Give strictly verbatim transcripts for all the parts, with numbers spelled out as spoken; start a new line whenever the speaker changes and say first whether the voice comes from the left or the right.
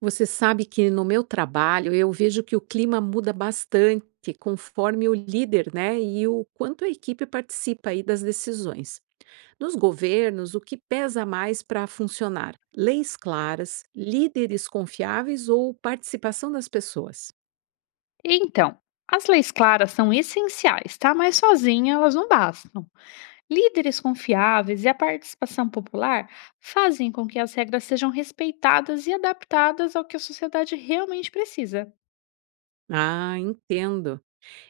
right: Você sabe que no meu trabalho eu vejo que o clima muda bastante conforme o líder, né, e o quanto a equipe participa aí das decisões. Nos governos, o que pesa mais para funcionar? Leis claras, líderes confiáveis ou participação das pessoas?
left: Então, as leis claras são essenciais, tá? Mas sozinhas elas não bastam. Líderes confiáveis e a participação popular fazem com que as regras sejam respeitadas e adaptadas ao que a sociedade realmente precisa.
right: Ah, entendo.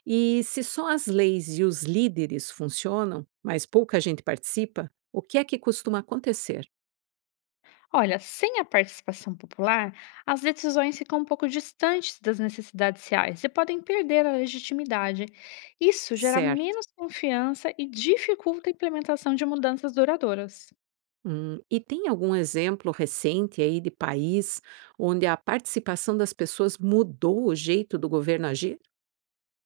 right: E se só as leis e os líderes funcionam, mas pouca gente participa, o que é que costuma acontecer?
left: Olha, sem a participação popular, as decisões ficam um pouco distantes das necessidades reais e podem perder a legitimidade. Isso gera
right: Certo.
left: menos confiança e dificulta a implementação de mudanças duradouras.
right: Hum, e tem algum exemplo recente aí de país onde a participação das pessoas mudou o jeito do governo agir?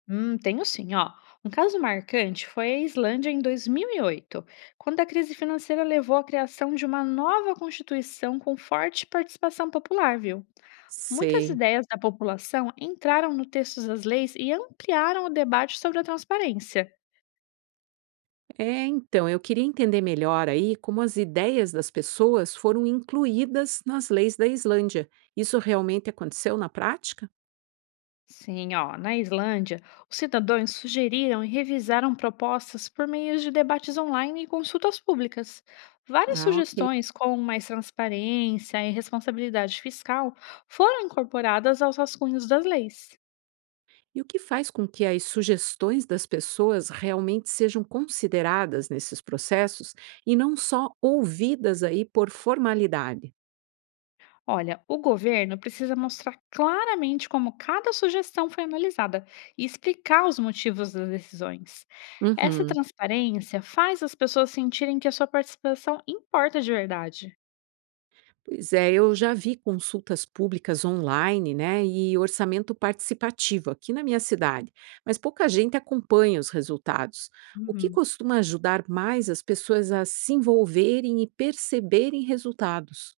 left: Hum, tenho sim, ó. Um caso marcante foi a Islândia em dois mil e oito, quando a crise financeira levou à criação de uma nova constituição com forte participação popular, viu? Muitas
right: Sei.
left: ideias da população entraram no texto das leis e ampliaram o debate sobre a transparência.
right: É, então, eu queria entender melhor aí como as ideias das pessoas foram incluídas nas leis da Islândia. Isso realmente aconteceu na prática?
left: Sim, ó, na Islândia, os cidadãos sugeriram e revisaram propostas por meio de debates online e consultas públicas. Várias
right: Ah, ok.
left: sugestões, como mais transparência e responsabilidade fiscal, foram incorporadas aos rascunhos das leis.
right: E o que faz com que as sugestões das pessoas realmente sejam consideradas nesses processos e não só ouvidas aí por formalidade?
left: Olha, o governo precisa mostrar claramente como cada sugestão foi analisada e explicar os motivos das decisões. Essa
right: Uhum.
left: transparência faz as pessoas sentirem que a sua participação importa de verdade.
right: Pois é, eu já vi consultas públicas online, né, e orçamento participativo aqui na minha cidade, mas pouca gente acompanha os resultados. O que
left: Uhum.
right: costuma ajudar mais as pessoas a se envolverem e perceberem resultados?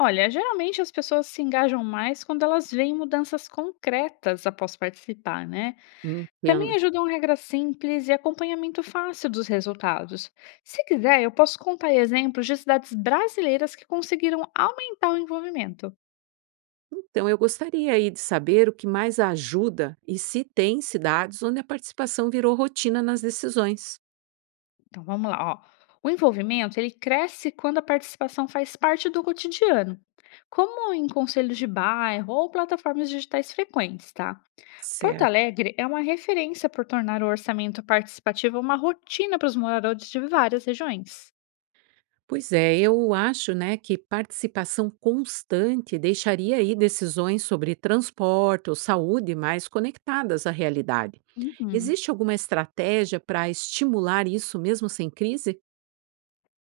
left: Olha, geralmente as pessoas se engajam mais quando elas veem mudanças concretas após participar, né?
right: Entendo.
left: Também ajudam regras simples e acompanhamento fácil dos resultados. Se quiser, eu posso contar aí exemplos de cidades brasileiras que conseguiram aumentar o envolvimento.
right: Então, eu gostaria aí de saber o que mais ajuda e se tem cidades onde a participação virou rotina nas decisões.
left: Então, vamos lá, ó. O envolvimento, ele cresce quando a participação faz parte do cotidiano, como em conselhos de bairro ou plataformas digitais frequentes, tá? Porto
right: Certo.
left: Alegre é uma referência por tornar o orçamento participativo uma rotina para os moradores de várias regiões.
right: Pois é, eu acho, né, que participação constante deixaria aí decisões sobre transporte ou saúde mais conectadas à realidade.
left: Uhum.
right: Existe alguma estratégia para estimular isso mesmo sem crise?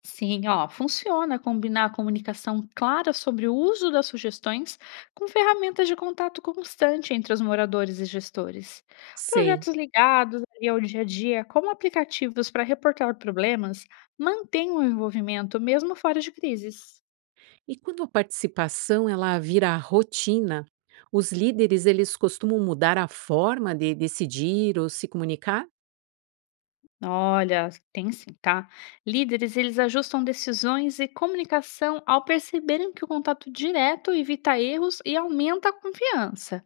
left: Sim, ó, funciona combinar a comunicação clara sobre o uso das sugestões com ferramentas de contato constante entre os moradores e gestores.
right: Sei.
left: Projetos ligados ali ao dia a dia, como aplicativos para reportar problemas, mantêm o envolvimento mesmo fora de crises.
right: E quando a participação ela vira rotina, os líderes eles costumam mudar a forma de decidir ou se comunicar?
left: Olha, tem sim, tá? Líderes, eles ajustam decisões e comunicação ao perceberem que o contato direto evita erros e aumenta a confiança.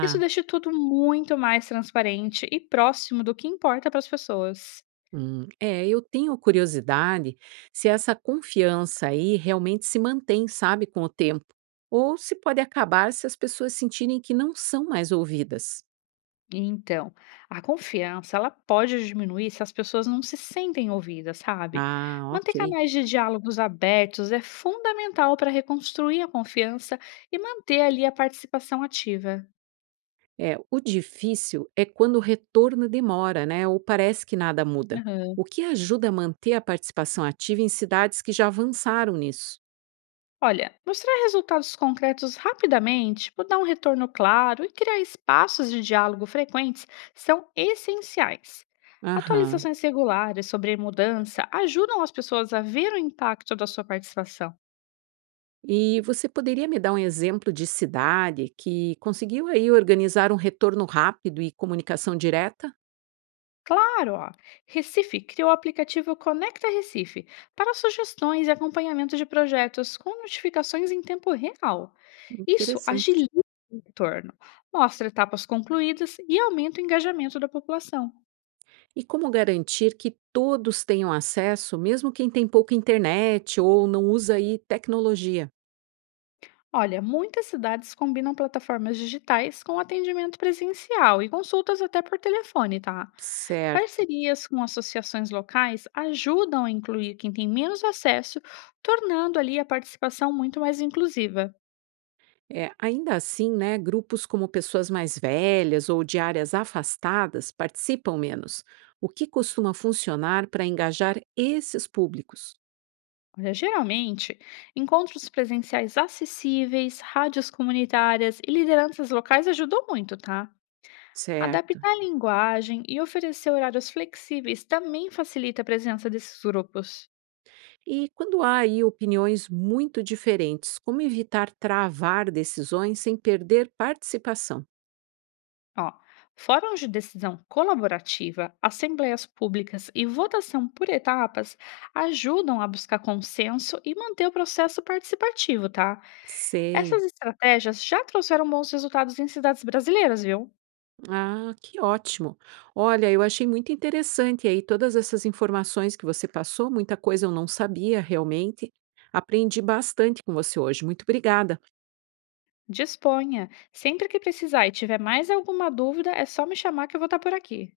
left: Isso deixa tudo muito mais transparente e próximo do que importa para as pessoas.
right: Hum, é, eu tenho curiosidade se essa confiança aí realmente se mantém, sabe, com o tempo. Ou se pode acabar se as pessoas sentirem que não são mais ouvidas.
left: Então, a confiança, ela pode diminuir se as pessoas não se sentem ouvidas, sabe?
right: Ah, ok.
left: Manter canais de diálogos abertos é fundamental para reconstruir a confiança e manter ali a participação ativa.
right: É, o difícil é quando o retorno demora, né? Ou parece que nada muda. O que ajuda a manter a participação ativa em cidades que já avançaram nisso?
left: Olha, mostrar resultados concretos rapidamente, tipo dar um retorno claro e criar espaços de diálogo frequentes são essenciais.
right: Aham.
left: Atualizações regulares sobre mudança ajudam as pessoas a ver o impacto da sua participação.
right: E você poderia me dar um exemplo de cidade que conseguiu aí organizar um retorno rápido e comunicação direta?
left: Claro, ó, Recife criou o aplicativo Conecta Recife para sugestões e acompanhamento de projetos com notificações em tempo real. Isso
right: Interessante.
left: agiliza o retorno, mostra etapas concluídas e aumenta o engajamento da população.
right: E como garantir que todos tenham acesso, mesmo quem tem pouca internet ou não usa aí tecnologia?
left: Olha, muitas cidades combinam plataformas digitais com atendimento presencial e consultas até por telefone, tá?
right: Certo.
left: Parcerias com associações locais ajudam a incluir quem tem menos acesso, tornando ali a participação muito mais inclusiva.
right: É, ainda assim, né, grupos como pessoas mais velhas ou de áreas afastadas participam menos. O que costuma funcionar para engajar esses públicos?
left: Olha, geralmente, encontros presenciais acessíveis, rádios comunitárias e lideranças locais ajudam muito, tá?
right: Certo.
left: Adaptar a linguagem e oferecer horários flexíveis também facilita a presença desses grupos.
right: E quando há aí opiniões muito diferentes, como evitar travar decisões sem perder participação?
left: Ó, fóruns de decisão colaborativa, assembleias públicas e votação por etapas ajudam a buscar consenso e manter o processo participativo, tá?
right: Sei.
left: Essas estratégias já trouxeram bons resultados em cidades brasileiras, viu?
right: Ah, que ótimo. Olha, eu achei muito interessante aí todas essas informações que você passou, muita coisa eu não sabia realmente. Aprendi bastante com você hoje. Muito obrigada.
left: Disponha. Sempre que precisar e tiver mais alguma dúvida, é só me chamar que eu vou estar por aqui.